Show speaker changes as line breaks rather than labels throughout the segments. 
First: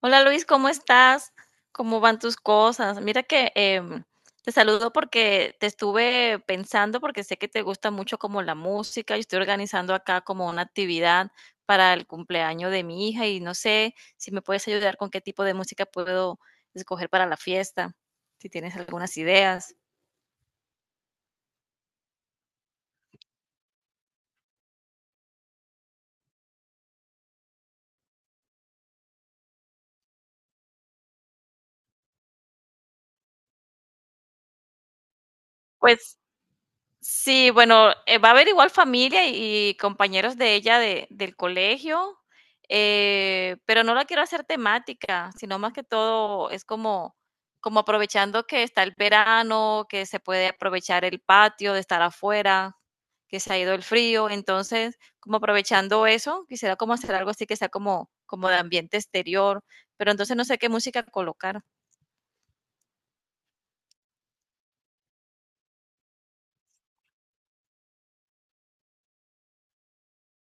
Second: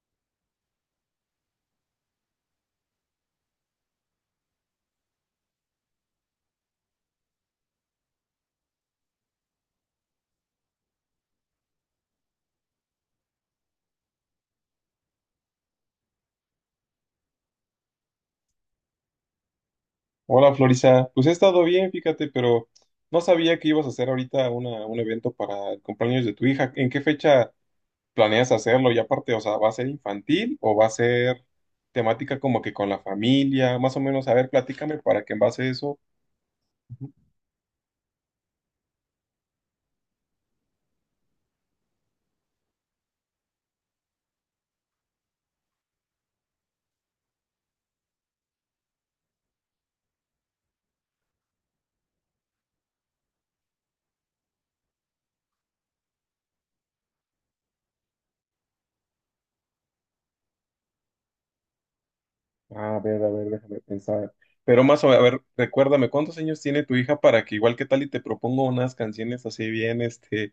Hola Luis, ¿cómo estás? ¿Cómo van tus cosas? Mira que te saludo porque te estuve pensando, porque sé que te gusta mucho como la música y estoy organizando acá como una actividad para el cumpleaños de mi hija y no sé si me puedes ayudar con qué tipo de música puedo escoger para la fiesta, si tienes algunas ideas.
Hola Florisa, pues he estado bien, fíjate, pero no sabía que ibas a hacer ahorita un evento para el cumpleaños de tu hija. ¿En qué fecha planeas hacerlo? Y aparte, o sea, ¿va a ser infantil o va a ser temática como que con la familia? Más o menos, a ver, platícame para que en base a eso.
Pues sí, bueno, va a haber igual familia y compañeros de ella de, del colegio, pero no la quiero hacer temática, sino más que todo es como, como aprovechando que está el verano, que se puede aprovechar el patio de estar afuera, que se ha ido el frío, entonces como aprovechando eso, quisiera como hacer algo así que sea como, como de ambiente exterior, pero entonces no sé qué música colocar.
A ver, déjame pensar. Pero más o menos, a ver, recuérdame, ¿cuántos años tiene tu hija para que igual que tal y te propongo unas canciones así bien, este,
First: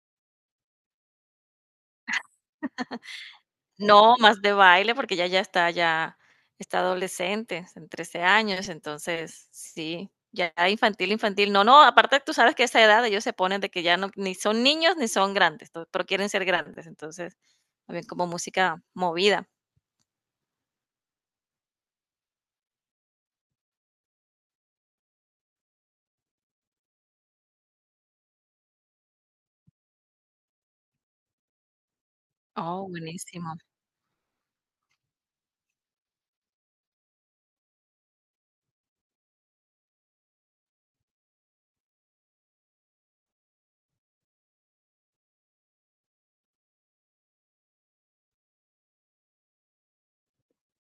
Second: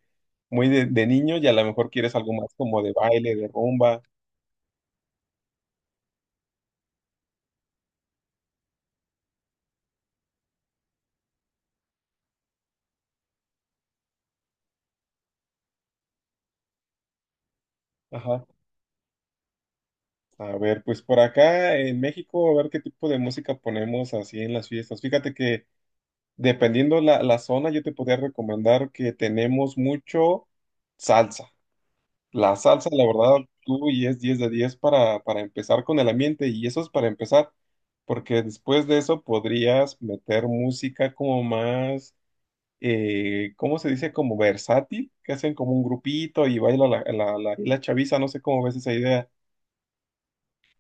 muy de niño, y a lo mejor quieres algo más como de baile, de rumba?
No, más de baile, porque ya está ya está adolescente, en 13 años, entonces sí, ya infantil, infantil. No, no, aparte tú sabes que a esa edad ellos se ponen de que ya no ni son niños ni son grandes, to pero quieren ser grandes, entonces, también como
Ajá.
música movida.
A ver, pues por acá en México, a ver qué tipo de música ponemos así en las fiestas. Fíjate que dependiendo la zona, yo te podría recomendar que tenemos mucho salsa. La
Oh,
salsa, la verdad,
buenísimo.
tú y es 10 de 10 para empezar con el ambiente, y eso es para empezar, porque después de eso podrías meter música como más, ¿cómo se dice? Como versátil, que hacen como un grupito y baila la chaviza, no sé cómo ves esa idea.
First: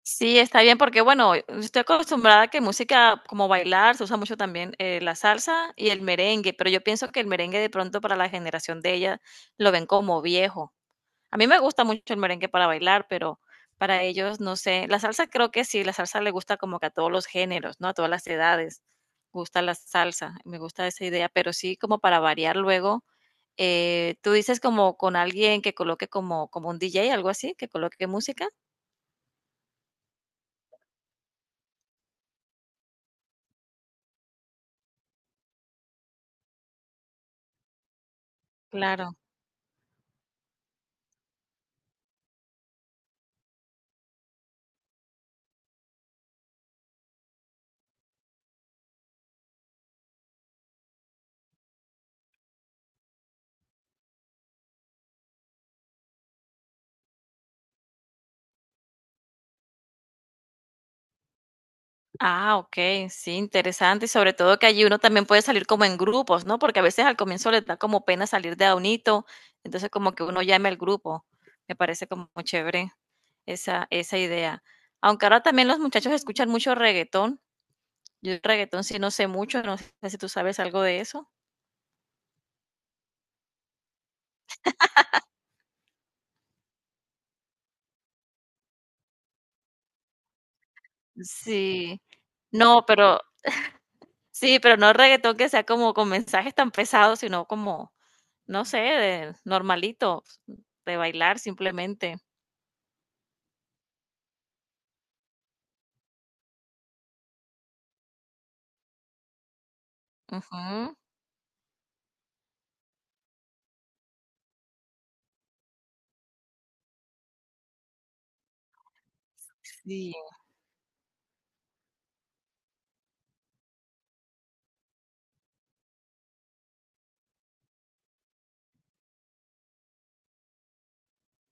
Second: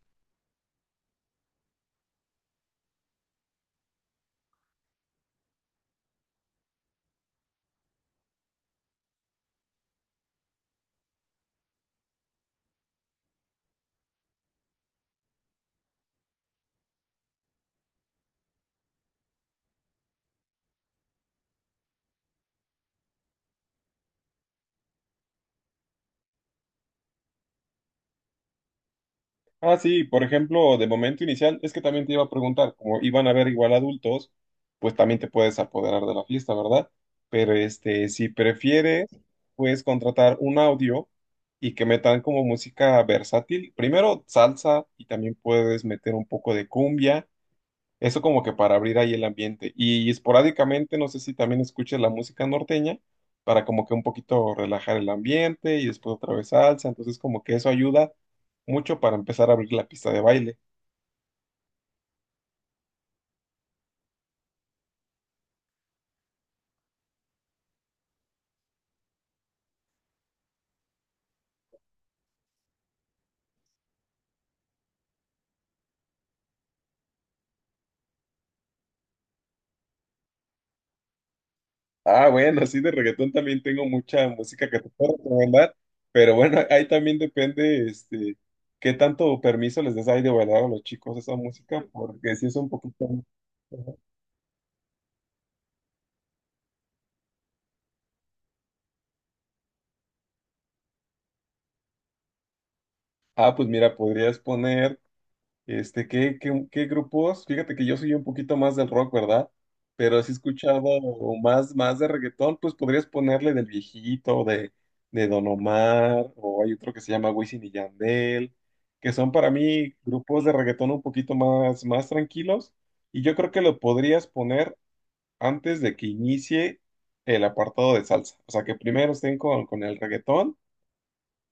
Sí, está bien, porque bueno, estoy acostumbrada a que música como bailar, se usa mucho también, la salsa y el merengue, pero yo pienso que el merengue de pronto para la generación de ella lo ven como viejo. A mí me gusta mucho el merengue para bailar, pero para ellos, no sé. La salsa creo que sí, la salsa le gusta como que a todos los géneros, ¿no? A todas las edades. Gusta la salsa, me gusta esa idea, pero sí como para variar luego. Tú dices como con alguien que coloque como, como un DJ, algo así, que coloque música.
Ah, sí, por ejemplo, de momento inicial, es que también te iba a preguntar, como iban a ver igual adultos, pues también te puedes apoderar de la fiesta, ¿verdad? Pero este, si prefieres,
Claro.
puedes contratar un audio y que metan como música versátil. Primero salsa y también puedes meter un poco de cumbia. Eso como que para abrir ahí el ambiente. Y, esporádicamente, no sé si también escuches la música norteña para como que un poquito relajar el ambiente y después otra vez salsa. Entonces como que eso ayuda mucho para empezar a abrir la pista de baile.
Ah, ok, sí, interesante. Y sobre todo que allí uno también puede salir como en grupos, ¿no? Porque a veces al comienzo les da como pena salir de a unito, entonces como que uno llame al grupo. Me parece como muy chévere esa, esa idea. Aunque ahora también los muchachos escuchan mucho reggaetón. Yo el reggaetón sí no sé mucho, no sé si tú sabes algo de eso.
Ah, bueno, así de reggaetón también tengo mucha música que te puedo recomendar, pero bueno, ahí también depende, este, qué tanto permiso les des ahí de bailar a los chicos esa música,
Sí,
porque si es un
no,
poquito...
pero sí, pero no reggaetón que sea como con mensajes tan pesados, sino como, no sé, de normalito, de bailar simplemente.
Ah, pues mira, podrías poner. Este, ¿qué grupos? Fíjate que yo soy un poquito más del rock, ¿verdad? Pero si he escuchado
Ujú.
más de reggaetón, pues podrías ponerle del viejito, de Don Omar, o hay otro que se llama Wisin y Yandel, que son para mí
Sí.
grupos de reggaetón un poquito más tranquilos. Y yo creo que lo podrías poner antes de que inicie el apartado de salsa. O sea, que primero estén con el reggaetón,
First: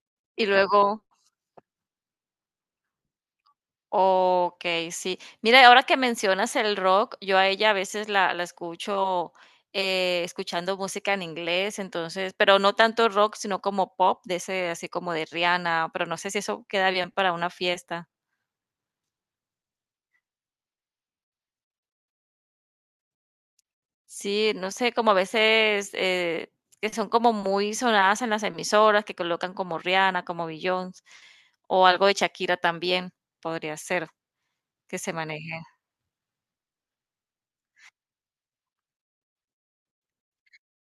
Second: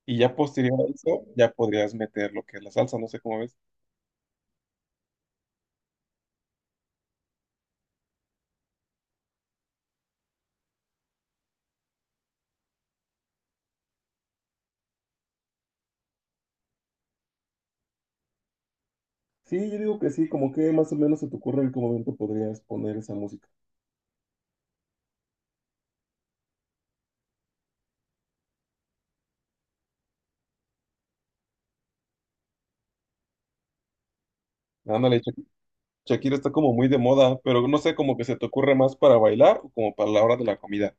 y ya
Y
posterior a
luego
eso ya podrías meter lo que es la salsa, no sé cómo ves.
okey, sí. Mira, ahora que mencionas el rock, yo a ella a veces la escucho, escuchando música en inglés, entonces, pero no tanto rock, sino como pop, de ese así como de Rihanna, pero no sé si eso queda bien para una fiesta.
Sí, yo digo que sí, como que más o menos se te ocurre en qué momento podrías poner esa música.
Sí, no sé, como a veces, que son como muy sonadas en las emisoras, que colocan como Rihanna, como Beyoncé, o algo de Shakira también podría ser que se
Ándale, Sha-
maneje.
Shakira está como muy de moda, pero no sé, como que se te ocurre más para bailar o como para la hora de la comida.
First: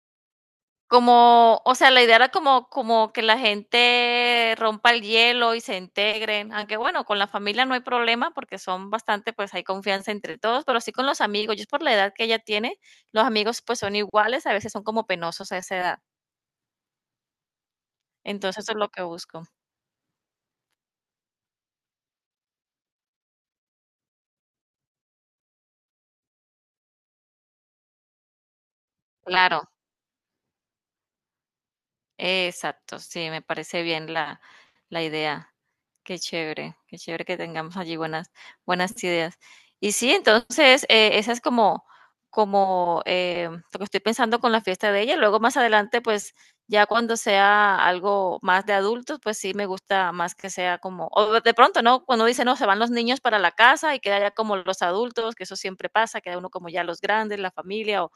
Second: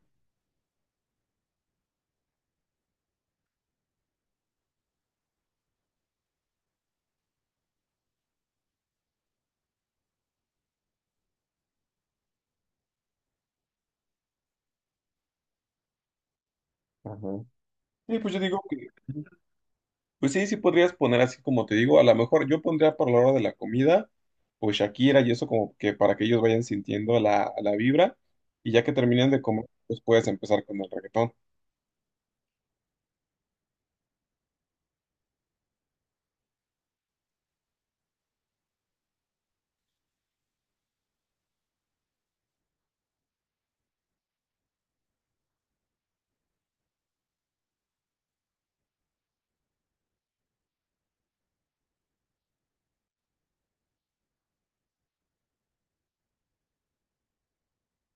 Como, o sea, la idea era como como que la gente rompa el hielo y se integren, aunque bueno, con la familia no hay problema porque son bastante, pues hay confianza entre todos, pero sí con los amigos. Yo es por la edad que ella tiene, los amigos pues son iguales, a veces son como penosos a esa edad.
Ajá. Sí, pues yo digo
Entonces eso es
que,
lo que busco.
pues sí, sí podrías poner así como te digo, a lo mejor yo pondría para la hora de la comida, pues Shakira, y eso como que para que ellos vayan sintiendo la vibra, y ya que terminen de
Claro.
comer, pues puedes empezar con el reggaetón.
Exacto, sí, me parece bien la, la idea. Qué chévere que tengamos allí buenas, buenas ideas. Y sí, entonces, esa es como, como lo que estoy pensando con la fiesta de ella. Luego más adelante, pues ya cuando sea algo más de adultos, pues sí me gusta más que sea como, o de pronto, ¿no? Cuando dice, no, se van los niños para la casa y queda ya como los adultos, que eso siempre pasa, queda uno como ya los grandes, la familia,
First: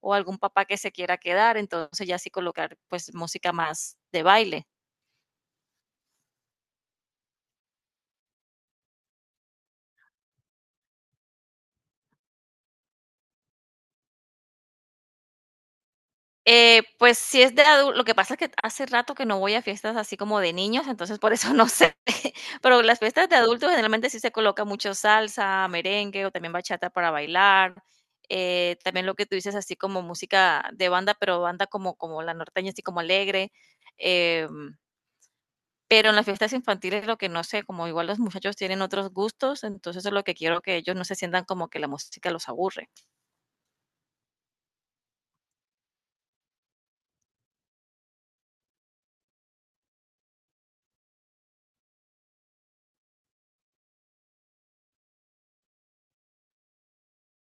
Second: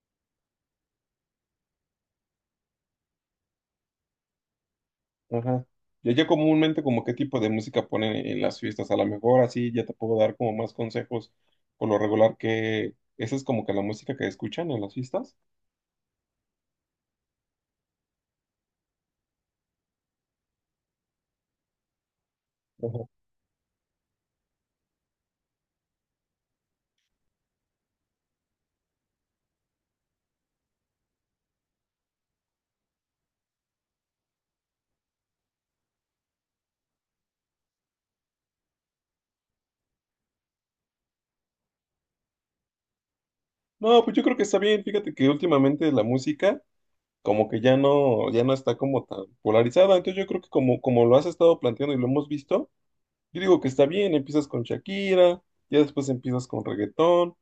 o algún papá que se quiera quedar, entonces ya sí colocar pues música más de baile.
Ajá. Y allá comúnmente como qué tipo de música ponen en las fiestas, a lo mejor así ya te puedo dar como más consejos por lo regular, que esa es como que la música que escuchan en las fiestas.
Pues si es de adulto, lo que pasa es que hace rato que no voy a fiestas así como de niños, entonces por eso no sé. Pero las
Ajá.
fiestas de adultos generalmente sí se coloca mucho salsa, merengue o también bachata para bailar. También lo que tú dices así como música de banda, pero banda como, como la norteña, así como alegre. em, Pero en las fiestas infantiles lo que no sé, como igual los muchachos tienen otros gustos, entonces es lo que quiero que ellos no se sientan como que la música los aburre.
No, pues yo creo que está bien, fíjate que últimamente la música como que ya no, ya no está como tan polarizada, entonces yo creo que como, como lo has estado planteando y lo hemos visto, yo digo que está bien, empiezas con Shakira, ya después empiezas con reggaetón,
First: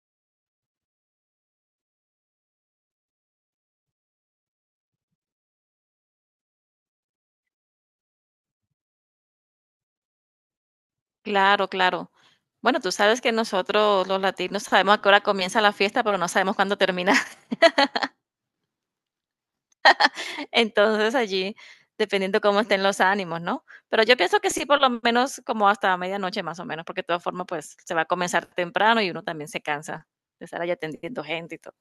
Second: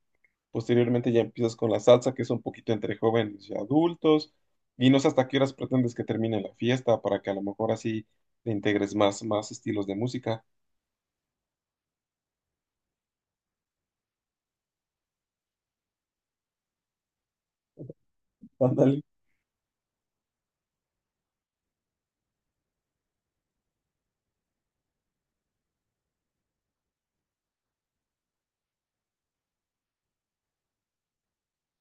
posteriormente ya empiezas con la salsa, que es un poquito entre jóvenes y adultos. Y no sé hasta qué horas pretendes que termine la fiesta para que a lo mejor así te integres más estilos de música.
Claro, claro. Bueno, tú sabes que nosotros los latinos sabemos a qué hora comienza la fiesta, pero no sabemos cuándo termina.
Ándale.
Entonces allí, dependiendo cómo estén los ánimos, ¿no? Pero yo pienso que sí, por lo menos como hasta medianoche más o menos, porque de todas formas, pues se va a comenzar temprano y uno también se cansa de estar allá atendiendo gente y todo.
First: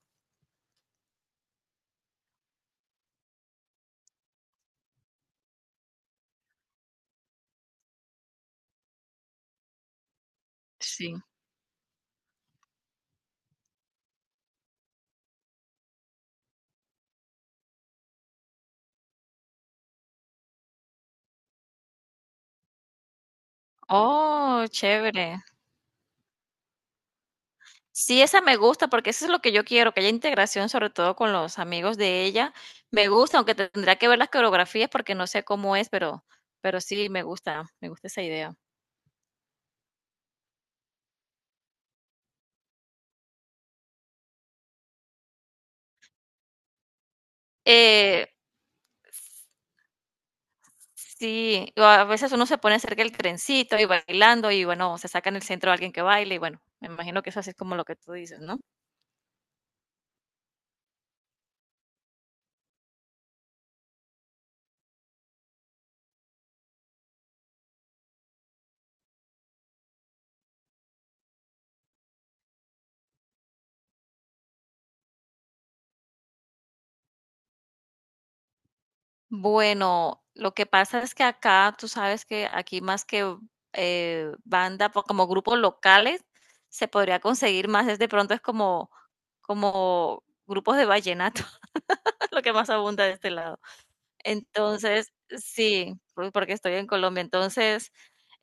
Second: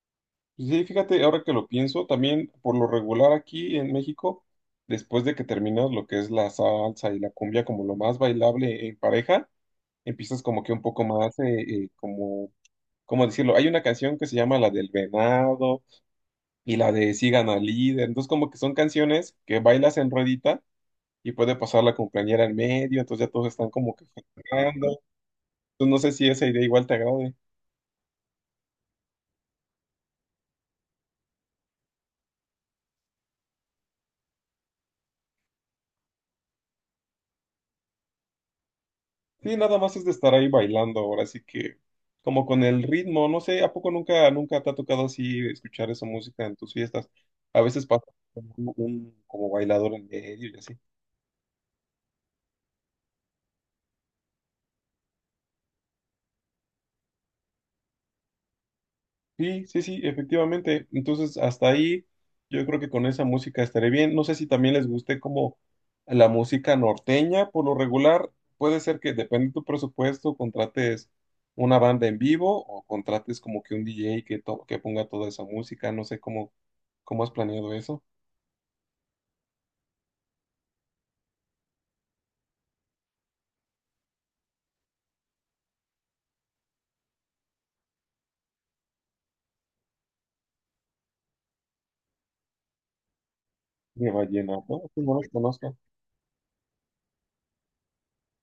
Sí, fíjate, ahora que lo pienso, también por lo regular aquí en México, después de que terminas lo que es la salsa y la cumbia como lo más bailable en pareja, empiezas como que un poco
Sí.
más, como, ¿cómo decirlo? Hay una canción que se llama la del venado y la de Sigan al líder. Entonces como que son canciones que bailas en ruedita y puede pasar la cumpleañera en medio, entonces ya todos están como que
Oh,
festejando.
chévere.
Entonces no sé si esa idea igual te agrade.
Sí, esa me gusta porque eso es lo que yo quiero, que haya integración sobre todo con los amigos de ella. Me gusta, aunque tendría que ver las coreografías porque no sé cómo es, pero sí, me gusta esa idea.
Sí, nada más es de estar ahí bailando ahora, así que como con el ritmo, no sé, ¿a poco nunca, nunca te ha tocado así escuchar esa música en tus fiestas? A veces pasa
Eh,
un como bailador en medio y así.
sí, o a veces uno se pone cerca del trencito y bailando y bueno, se saca en el centro a alguien que baile y bueno, me imagino que eso así es como lo que tú dices, ¿no?
Sí, sí, sí, efectivamente. Entonces, hasta ahí yo creo que con esa música estaré bien. No sé si también les guste como la música norteña, por lo regular, puede ser que depende de tu presupuesto, contrates una banda en vivo o contrates como que un DJ que, to- que ponga toda esa música. No sé cómo, cómo has planeado eso.
Bueno, lo que pasa es que acá, tú sabes que aquí más que banda, po- como grupos locales, se podría conseguir más, es de pronto es como, como grupos de vallenato, lo que más abunda de este lado.
De vallenato. Sí,
Entonces,
no los conozco.
sí, por- porque estoy en Colombia, entonces,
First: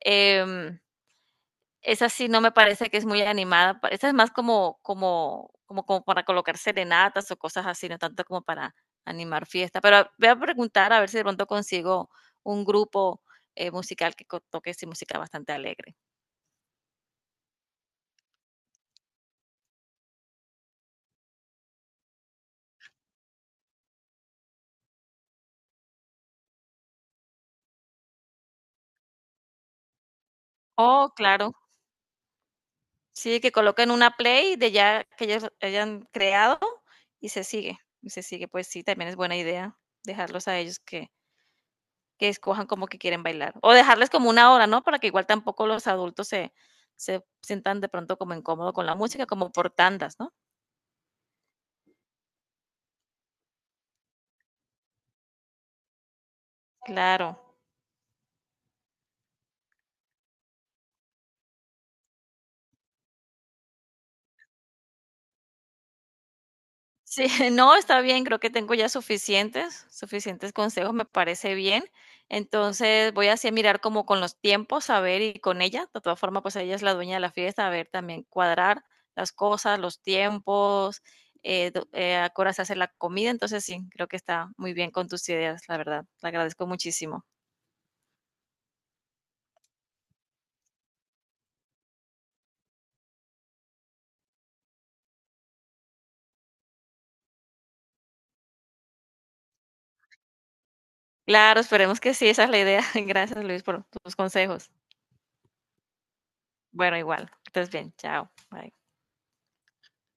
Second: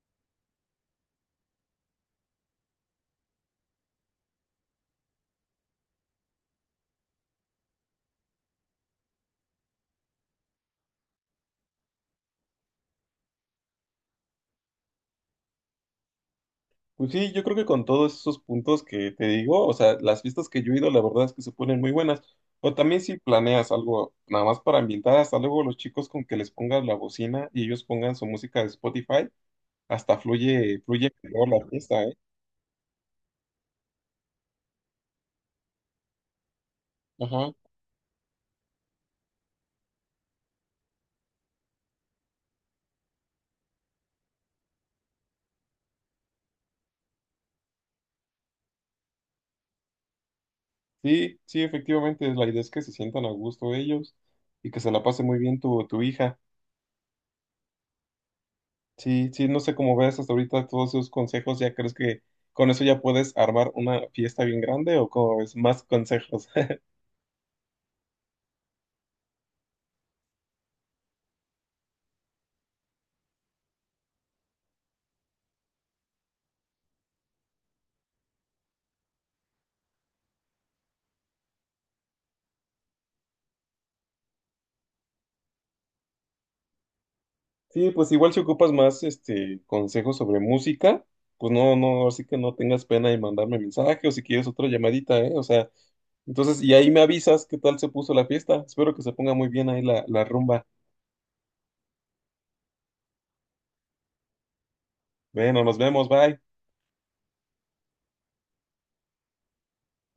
em, esa sí no me parece que es muy animada, pa esa es más como como como como para colocar serenatas o cosas así, no tanto como para animar fiesta, pero a- voy a preguntar a ver si de pronto consigo un grupo, musical que co toque sí música bastante alegre.
Pues sí, yo creo que con todos esos puntos que te digo, o sea, las fiestas que yo he ido, la verdad es que se ponen muy buenas. O también si planeas algo nada más para ambientar, hasta luego los chicos con que les pongas la bocina y ellos pongan su música de Spotify, hasta fluye,
Oh,
fluye mejor
claro.
la fiesta, ¿eh?
Sí, que coloquen una play de ya que ellos hayan creado y se
Ajá.
sigue y se sigue. Pues sí, también es buena idea dejarlos a ellos que escojan como que quieren bailar. O dejarles como una hora, ¿no? Para que igual tampoco los adultos se, se sientan de pronto como incómodo con la música, como por tandas, ¿no?
Sí, sí, efectivamente, la idea es que se sientan a gusto ellos y que se la pase muy bien tu hija.
Claro.
Sí, sí, no sé cómo ves hasta ahorita todos esos consejos, ¿ya crees que con eso ya puedes armar una fiesta bien grande o cómo ves más consejos?
Sí, no, está bien, creo que tengo ya suficientes, suficientes consejos, me parece bien. Entonces voy así a mirar como con los tiempos, a ver, y con ella, de todas formas, pues ella es la dueña de la fiesta, a ver también cuadrar las cosas, los tiempos, do- a qué hora se hace la comida, entonces sí, creo que está muy bien con tus ideas, la verdad, te agradezco muchísimo.
Sí, pues igual si ocupas más este consejos sobre música, pues no, no, así que no tengas pena en mandarme mensaje o si quieres otra llamadita, ¿eh? O sea, entonces, y ahí me avisas qué tal se puso la fiesta. Espero que se ponga muy bien ahí la rumba.
Claro, esperemos que sí, esa es la idea. Gracias, Luis, por tus consejos.
Bueno, nos vemos, bye.
Bueno, igual, que estés bien. Chao. Bye.